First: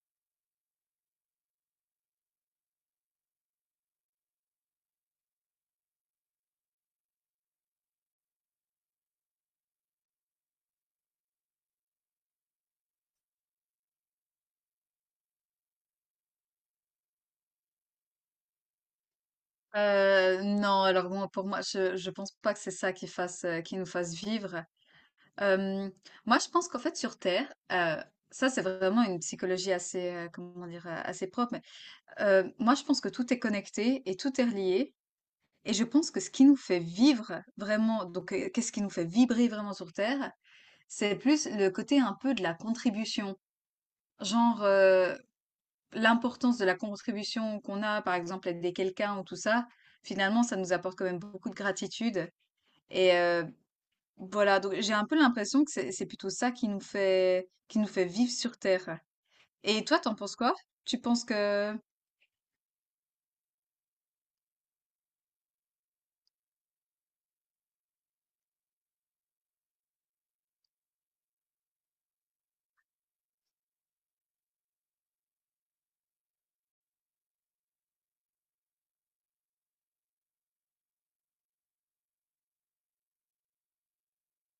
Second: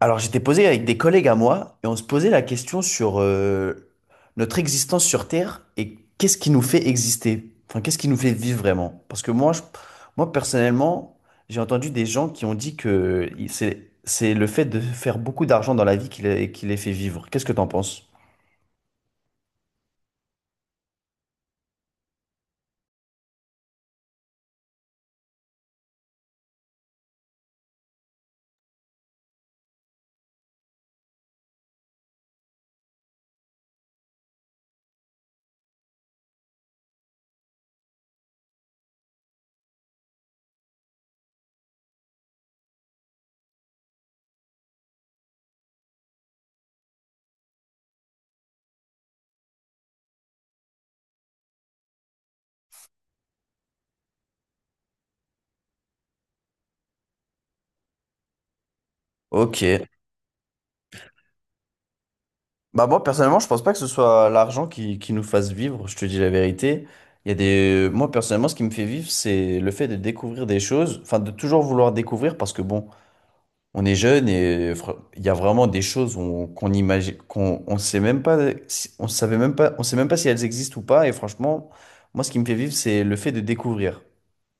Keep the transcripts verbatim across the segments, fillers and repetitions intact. Alors, j'étais posé avec des collègues à moi et on se posait la question sur euh, notre existence sur Terre et qu'est-ce qui nous fait exister? Enfin, qu'est-ce qui nous fait vivre vraiment? Parce que moi, je- moi personnellement, j'ai entendu des gens qui ont dit que il- c'est c'est le fait de faire beaucoup d'argent dans la vie qui les, qui les fait vivre. Qu'est-ce que t'en penses? Heu, non, alors bon, pour moi, je je pense pas que c'est ça qui fasse, heu, qui nous fasse vivre. Hem, Moi, je pense qu'en fait, sur terre, heu, ça, c'est vraiment une psychologie assez, heu, comment dire? Heu, assez propre, mais, heu, moi, je pense que tout est connecté et tout est relié, et je pense que ce qui nous fait vivre vraiment, donc, heu, qu'est-ce qui nous fait vibrer vraiment sur terre? C'est plus le côté un peu de la contribution. Genre, heu l'importance de la contribution qu'on a, par exemple, aider quelqu'un ou tout ça, finalement, ça nous apporte quand même beaucoup de gratitude. Et heu, voilà, donc j'ai un peu l'impression que c'est c'est plutôt ça qui nous fait qui nous fait vivre sur terre. Ok. Et toi, t'en penses quoi? Tu penses que Bah moi personnellement, je pense pas que ce soit l'argent qui, qui nous fasse vivre, je te dis la vérité. Il y a des Moi personnellement, ce qui me fait vivre, c'est le fait de découvrir des choses, enfin de toujours vouloir découvrir parce que bon, on est jeune et fr- il y a vraiment des choses on- qu'on imagine, qu'on on sait même pas, si- on savait même pas, on sait même pas si elles existent ou pas. Et franchement, moi, ce qui me fait vivre, c'est le fait de découvrir.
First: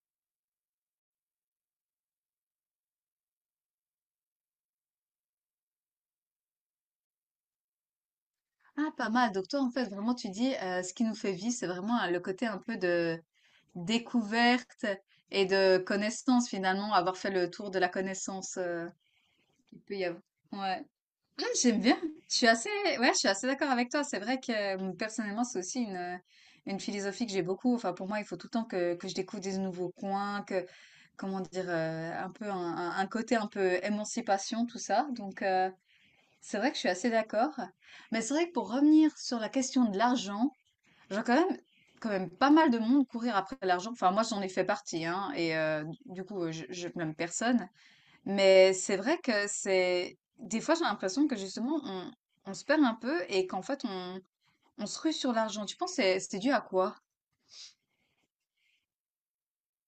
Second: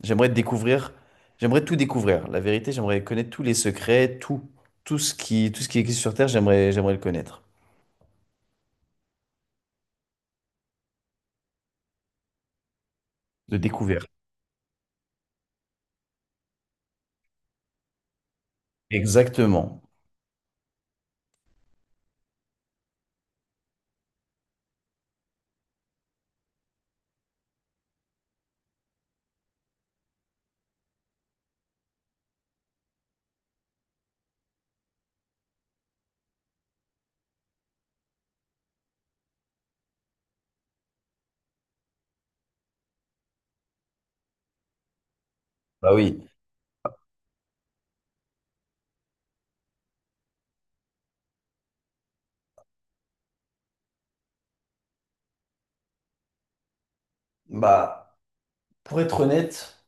J'aimerais découvrir, j'aimerais tout découvrir. La vérité, j'aimerais connaître tous les secrets, tout, tout ce qui, tout ce qui existe sur Terre, j'aimerais, j'aimerais le connaître. ah, pas mal, donc toi, en fait, vraiment, tu dis, heu, ce qui nous fait vivre, c'est vraiment, heu, le côté un peu de De découvrir. découverte et de connaissance, finalement, avoir fait le tour de la connaissance, heu, qu'il Exactement. peut y avoir. Ouais. J'aime bien. Je suis assez, ouais, je suis assez d'accord avec toi. C'est vrai que euh, personnellement, c'est aussi une, euh, une philosophie que j'ai beaucoup. Enfin, pour moi, il faut tout le temps que, que je découvre des nouveaux coins, que, comment dire, euh, un peu un, un- un côté un peu émancipation, tout ça. Donc, euh, c'est vrai que je suis assez d'accord. Mais c'est vrai que, pour revenir sur la question de l'argent, j'ai quand même, quand même pas mal de monde courir après l'argent. Enfin, moi, j'en ai fait partie, hein, et euh, Bah oui. du coup, euh, je, je blâme personne. Mais c'est vrai que c'est... Des fois, j'ai l'impression que justement, on, on se perd un peu et qu'en fait, on, on se rue sur l'argent. Tu penses que c'est c'est dû à quoi? Bah, pour être honnête.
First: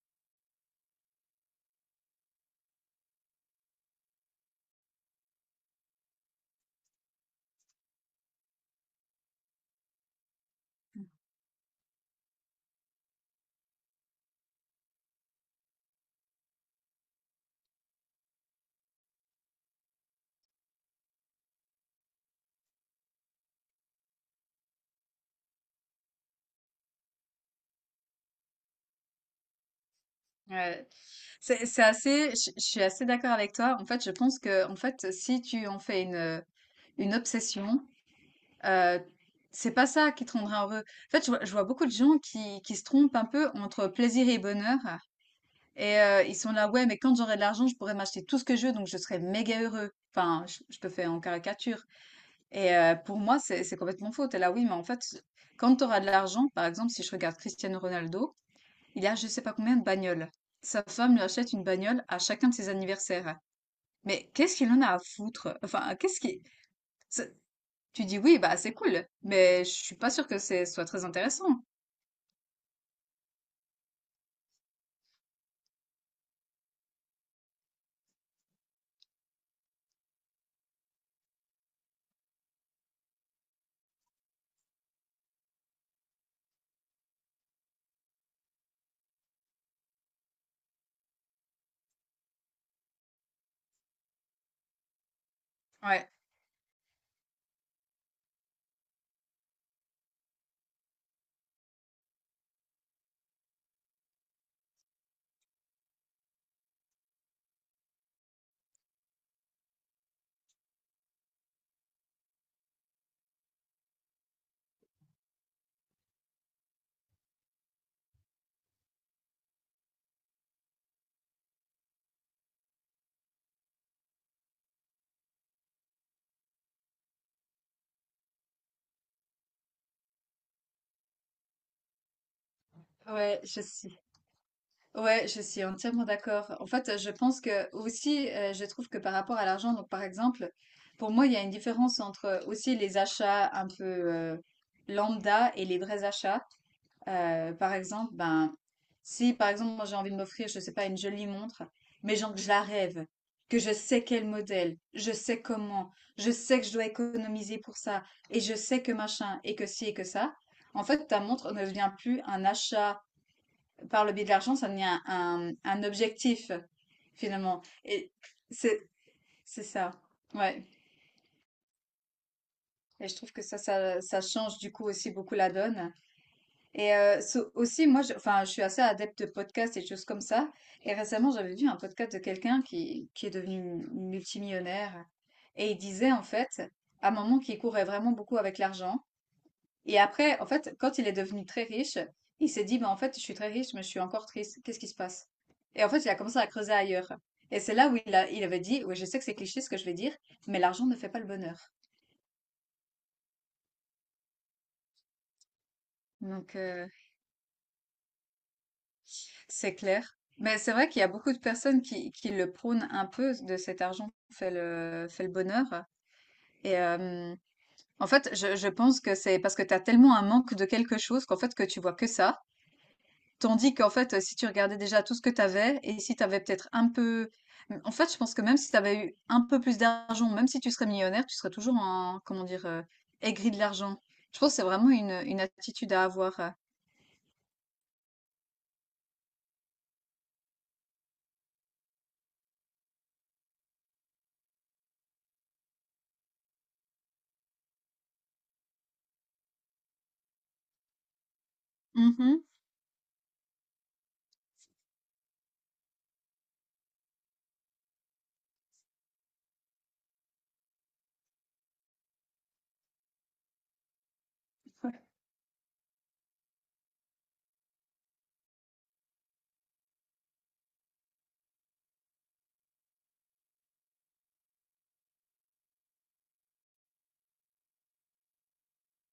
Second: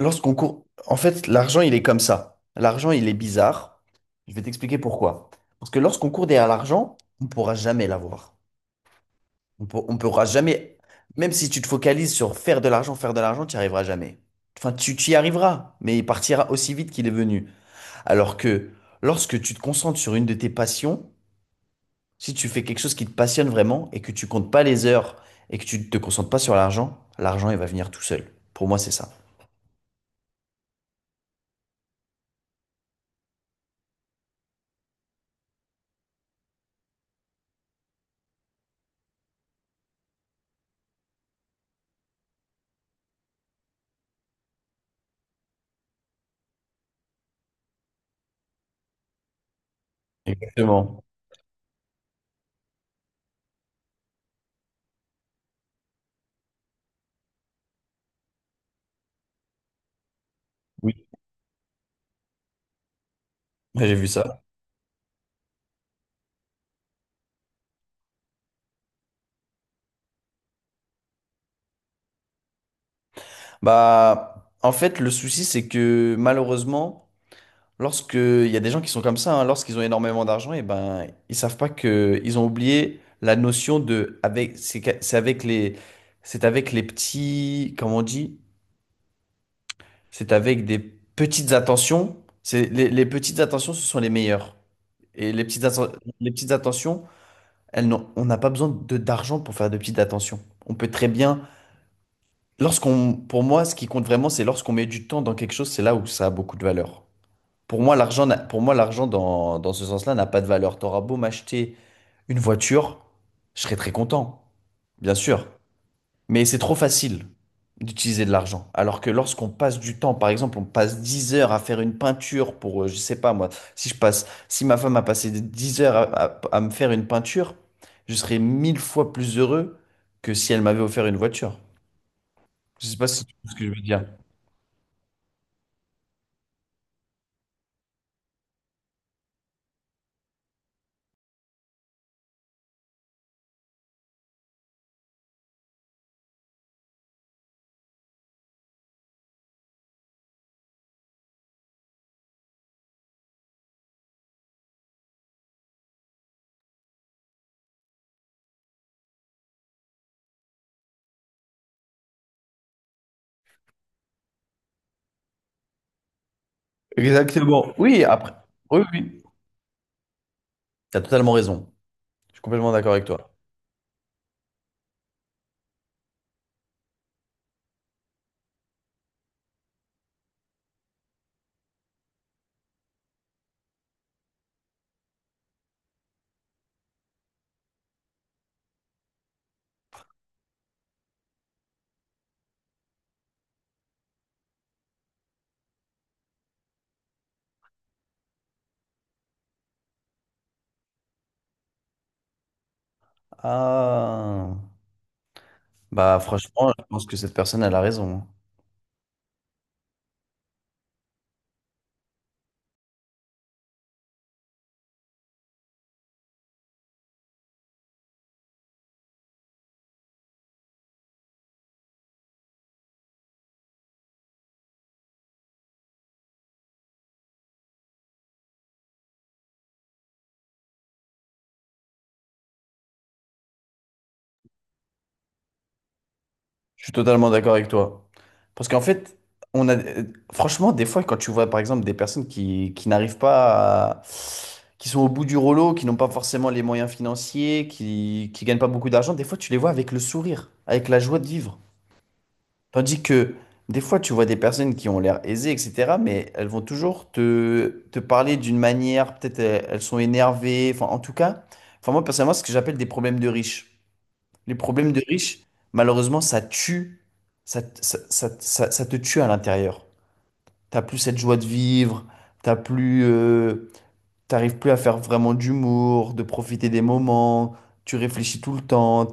Lorsqu'on court, en fait, l'argent, il est comme ça. L'argent, il est bizarre. Je vais t'expliquer pourquoi. Parce que lorsqu'on court derrière l'argent, on ne pourra jamais l'avoir. On pour- on pourra jamais, même si tu te focalises sur faire de l'argent, faire de l'argent, tu n'y arriveras jamais. Enfin, tu, tu y arriveras, mais il partira aussi vite qu'il est venu. Alors que lorsque tu te concentres sur une de tes passions, si tu fais quelque chose qui te passionne vraiment et que tu comptes pas les heures et que tu ne te concentres pas sur l'argent, l'argent, il va venir tout seul. Pour moi, c'est ça. Ouais. C'est c'est assez... Je je suis assez d'accord avec toi. En fait, je pense que, en fait, si tu en fais une, une obsession, euh, c'est pas ça qui te rendra heureux. En fait, je vois, je vois beaucoup de gens qui, qui se trompent un peu entre plaisir et bonheur. Et euh, ils sont là, ouais, mais quand j'aurai de l'argent, je pourrai m'acheter tout ce que je veux, donc je serai méga heureux. Enfin, je, je te Exactement. fais en caricature. Et euh, pour moi, c'est c'est complètement faux. T'es là, oui, mais en fait, quand tu auras de l'argent, par exemple, si je regarde Cristiano Ronaldo, il a je sais pas combien de bagnoles. Sa Oui, femme lui achète une bagnole à chacun de ses anniversaires. j'ai vu Mais ça. qu'est-ce qu'il en a à foutre? Enfin, qu'est-ce qui... c'est- Tu dis oui, bah c'est cool, mais je suis pas sûre que c'est soit très intéressant. Bah, en fait, le souci, c'est que malheureusement, lorsque il y a des gens qui sont comme ça, hein, lorsqu'ils ont énormément d'argent, et ben, ils savent pas que ils ont oublié la notion de avec c'est qu'a- c'est avec les c'est avec les petits, comment on dit? C'est avec des petites attentions. C'est les, les petites attentions, ce sont les meilleures. Et les petites atten- Ouais, les petites attentions, elles n'ont- on n'a pas besoin de d'argent pour faire de petites attentions. On peut très bien lorsqu'on, pour moi, ce qui compte vraiment, c'est lorsqu'on met du temps dans quelque chose, c'est là où ça a beaucoup de valeur. Pour moi, l'argent, n'a- pour moi, l'argent dans, dans ce sens-là n'a pas de valeur. T'auras beau m'acheter une voiture, je serai très content, bien sûr. Mais c'est trop facile d'utiliser de l'argent. Alors que lorsqu'on passe du temps, par exemple, on passe dix heures à faire une peinture pour, euh, je sais pas moi, si je passe, si ma femme a passé dix heures à, à- à me faire une peinture, je serais mille fois plus heureux que si elle m'avait offert une voiture. Je sais pas si tu ouais, vois ce je que je veux suis dire. ouais, je suis entièrement d'accord. En fait, je pense que aussi, euh, je trouve que, par rapport à l'argent, donc, par exemple, pour moi, il y a une différence entre aussi les achats un peu euh, lambda et les vrais achats. Euh, par exemple, ben, si par exemple, moi j'ai envie de m'offrir, je sais pas, une jolie montre, mais genre que je la rêve, que je sais quel modèle, je sais comment, je sais que je dois économiser pour ça, et je sais que machin, et que ci, et que ça. En fait, ta montre ne devient plus un achat par le biais de l'argent, ça devient un, un objectif, finalement. Exactement. Oui, Et après. Oui, c'est, oui. c'est ça. Ouais. Tu as totalement raison. Je suis complètement d'accord avec Et je toi. trouve que ça, ça, ça change du coup aussi beaucoup la donne. Et euh, so- aussi, moi, je, enfin, je suis assez adepte de podcasts et de choses comme ça. Et récemment, j'avais vu un podcast de quelqu'un qui, qui est devenu multimillionnaire. Et il disait, en fait, à un moment, qu'il courait vraiment beaucoup avec l'argent. Et après, en fait, quand il est devenu très riche, il s'est dit, mais en fait, je suis très riche, mais je suis encore triste. Qu'est-ce qui se passe? Et en fait, il a commencé à creuser ailleurs. Et c'est là où il a, il avait dit, oui, je sais que c'est cliché ce que je vais dire, mais l'argent ne fait pas le bonheur. Ah. Bah, Donc, franchement, je euh, pense que cette personne, elle a raison, hein. c'est clair. Mais c'est vrai qu'il y a beaucoup de personnes qui, qui le prônent un peu, de cet argent fait le, fait le bonheur. Et euh, en fait, je, je pense que c'est parce que tu as tellement un manque de quelque chose qu'en fait, que tu vois que ça. Tandis qu'en fait, heu, si tu regardais déjà tout ce que tu avais et si tu avais peut-être un peu mmh, en fait, je pense que, même si tu avais eu un peu plus d'argent, même si tu serais millionnaire, tu serais toujours en, comment dire? Heu, aigri de l'argent. Je pense que c'est vraiment une, une attitude à avoir, heu. Je suis totalement d'accord avec toi. Parce qu'en fait, on a. euh, Franchement, des fois, quand tu vois, par exemple, des personnes qui, qui n'arrivent pas à- qui sont au bout du rouleau, qui n'ont pas forcément les moyens financiers, qui, qui gagnent pas beaucoup d'argent, des fois, tu les vois avec le sourire, avec la joie de vivre. Mmh. Tandis que des fois, tu vois des personnes qui ont l'air aisées, et cetera, mais elles vont toujours te, te parler d'une manière, peut-être elles, elles sont énervées, enfin en tout cas, enfin moi personnellement, c'est ce que j'appelle des problèmes de riches. Les problèmes de riches, malheureusement, ça tue, ça, ça, ça- ça- ça te tue à l'intérieur. T'as plus cette joie de vivre, t'as plus, euh, t'arrives plus à faire vraiment d'humour, de profiter des moments, tu réfléchis tout le temps,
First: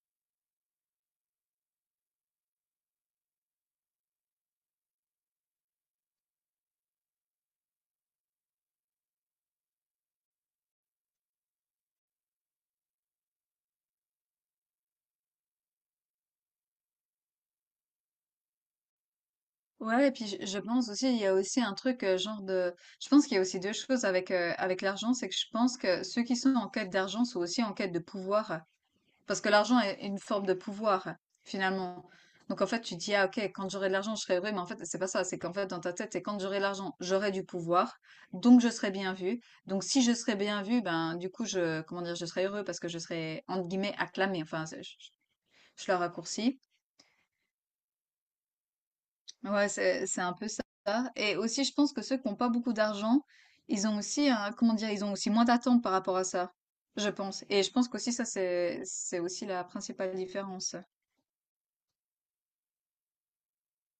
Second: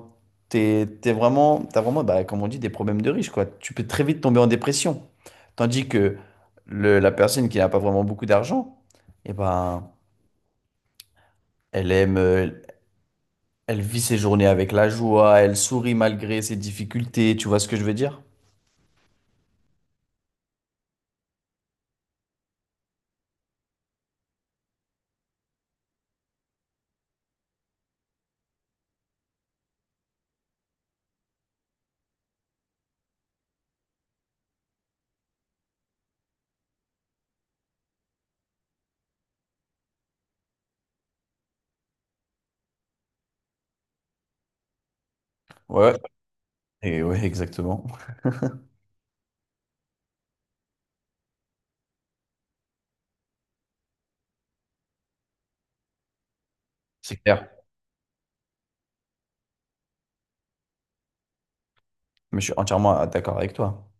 t'es, t'es vraiment, t'as vraiment, bah, comme on dit, des problèmes de riche, quoi. Tu peux très vite tomber en dépression. Tandis que le- la personne qui n'a pas vraiment beaucoup d'argent, eh ben, elle aime, euh, elle vit ses journées avec la joie, elle sourit malgré ses difficultés, tu vois ce que je veux dire? Ouais, et puis je je pense aussi, il y a aussi un truc, heu, genre de, je pense qu'il y a aussi deux choses avec, heu, avec l'argent, c'est que je pense que ceux qui sont en quête d'argent sont aussi en quête de pouvoir. Parce que l'argent est une forme de pouvoir, finalement. Donc, en fait, tu dis, ah ok, quand j'aurai de l'argent, je serai heureux, mais en fait, c'est pas ça. C'est qu'en fait, dans ta tête, c'est, quand j'aurai de l'argent, j'aurai du pouvoir, donc je serai bien vu. Donc, si je serai bien vu, ben du coup, je, comment dire, je serai heureux parce que je serai, entre guillemets, acclamé. Enfin, c'est- je, je Ouais, le raccourcis. et ouais, exactement. Ouais, c'est, c'est un peu ça. Et aussi, je pense que ceux qui n'ont pas beaucoup d'argent, ils ont aussi, un- comment dire, ils ont aussi moins d'attentes par rapport à ça, je C'est pense. clair. Et je pense qu'aussi, ça, c'est, c'est aussi la principale différence. Mais je suis entièrement d'accord avec toi.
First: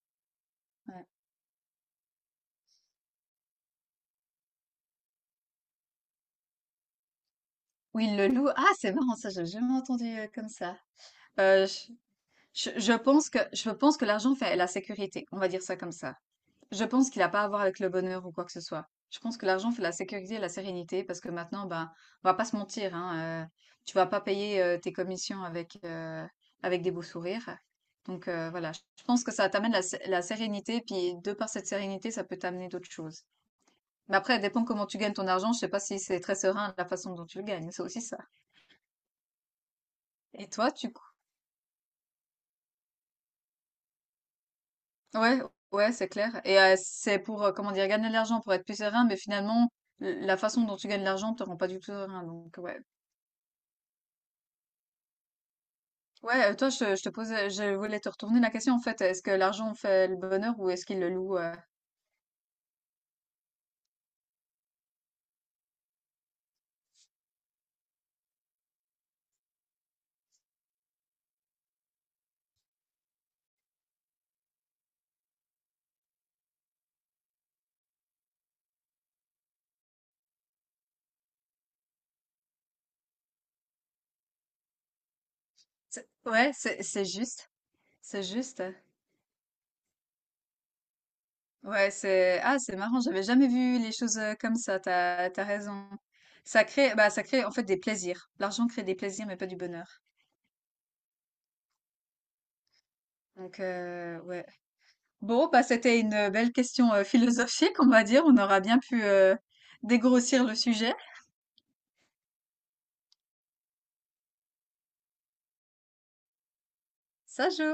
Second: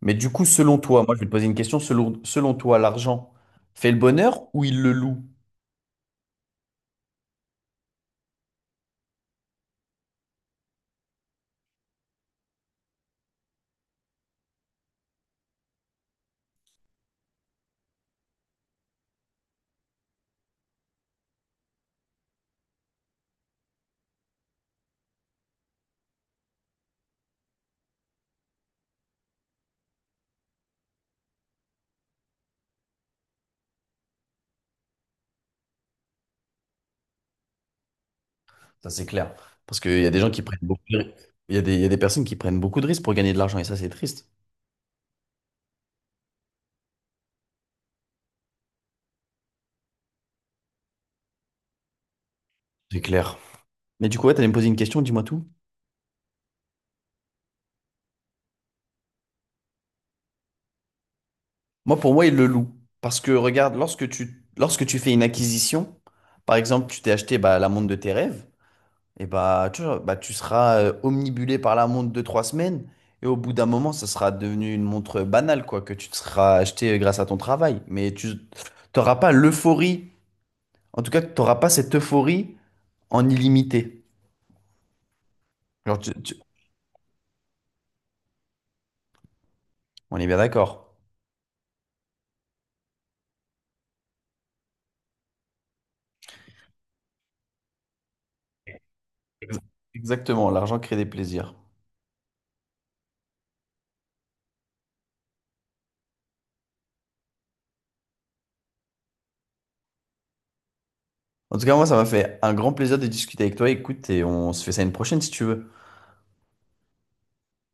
Mais du coup, selon euh, toi, moi je vais te poser une question, selon, selon toi, l'argent fait le bonheur ou il le loue? Où ils le loue. Ah, c'est marrant ça, j'ai jamais entendu, heu, comme ça. Heu, je je je pense que je pense que l'argent fait la sécurité, on va dire ça comme ça. Je pense qu'il a pas à voir avec le bonheur ou quoi que ce soit. Je pense que l'argent fait la sécurité et la sérénité parce que maintenant, ben, on va pas se mentir, hein, heu, tu vas pas payer, heu, tes commissions avec, heu, avec des beaux sourires. Donc heu, voilà, je je pense que ça t'amène la sé la sérénité, puis de par cette sérénité, ça peut t'amener d'autres choses. Mais après, ça dépend comment tu gagnes ton argent, je sais pas si c'est très serein la façon dont tu le gagnes, c'est aussi ça. Ça c'est clair. Parce qu'il y a des gens qui Et prennent toi, beaucoup tu de risques. Il y a des, il y a des personnes qui prennent beaucoup de risques pour gagner de l'argent et ça c'est triste. ouais, ouais, c'est clair. Et euh, c'est pour, euh, comment dire, gagner de l'argent, pour être plus serein, mais finalement, l- la façon dont tu gagnes de l'argent te rend pas du tout serein. Donc, ouais. C'est clair. Mais du coup, ouais, t'allais me poser une question, dis-moi tout. Ouais, euh, toi, je, je te posais, je voulais te retourner la question, en fait. Est-ce que l'argent fait le bonheur ou est-ce qu'il le loue? euh Moi, pour moi, il le loue. Parce que regarde, lorsque tu, lorsque tu fais une acquisition, par exemple, tu t'es acheté bah, la montre de tes rêves, et bah, tu vois, bah, tu seras euh, omnibulé par la montre de trois semaines, et au bout d'un moment, ça sera devenu une montre banale, quoi, que tu te seras acheté euh, grâce à ton travail. Mais tu n'auras pas l'euphorie, en tout cas, tu n'auras pas cette euphorie en illimité. Genre, C'est- tu- tu- Ouais, c'est, c'est juste. C'est juste. on est bien d'accord. Ouais, c'est, ah, c'est marrant. J'avais jamais vu les choses euh, comme ça. T'as, t'as raison. Ça crée, bah, ça crée, en fait, des plaisirs. L'argent crée des plaisirs, mais pas du Ex- bonheur. Exactement, l'argent crée des plaisirs. Donc, euh, ouais. Bon, bah, c'était une euh, belle question euh, philosophique, on va dire. On aura bien pu euh, dégrossir le sujet. En tout cas, moi, ça m'a fait un grand plaisir de discuter avec toi. Écoute, et on se fait ça une prochaine si tu veux. Ça joue.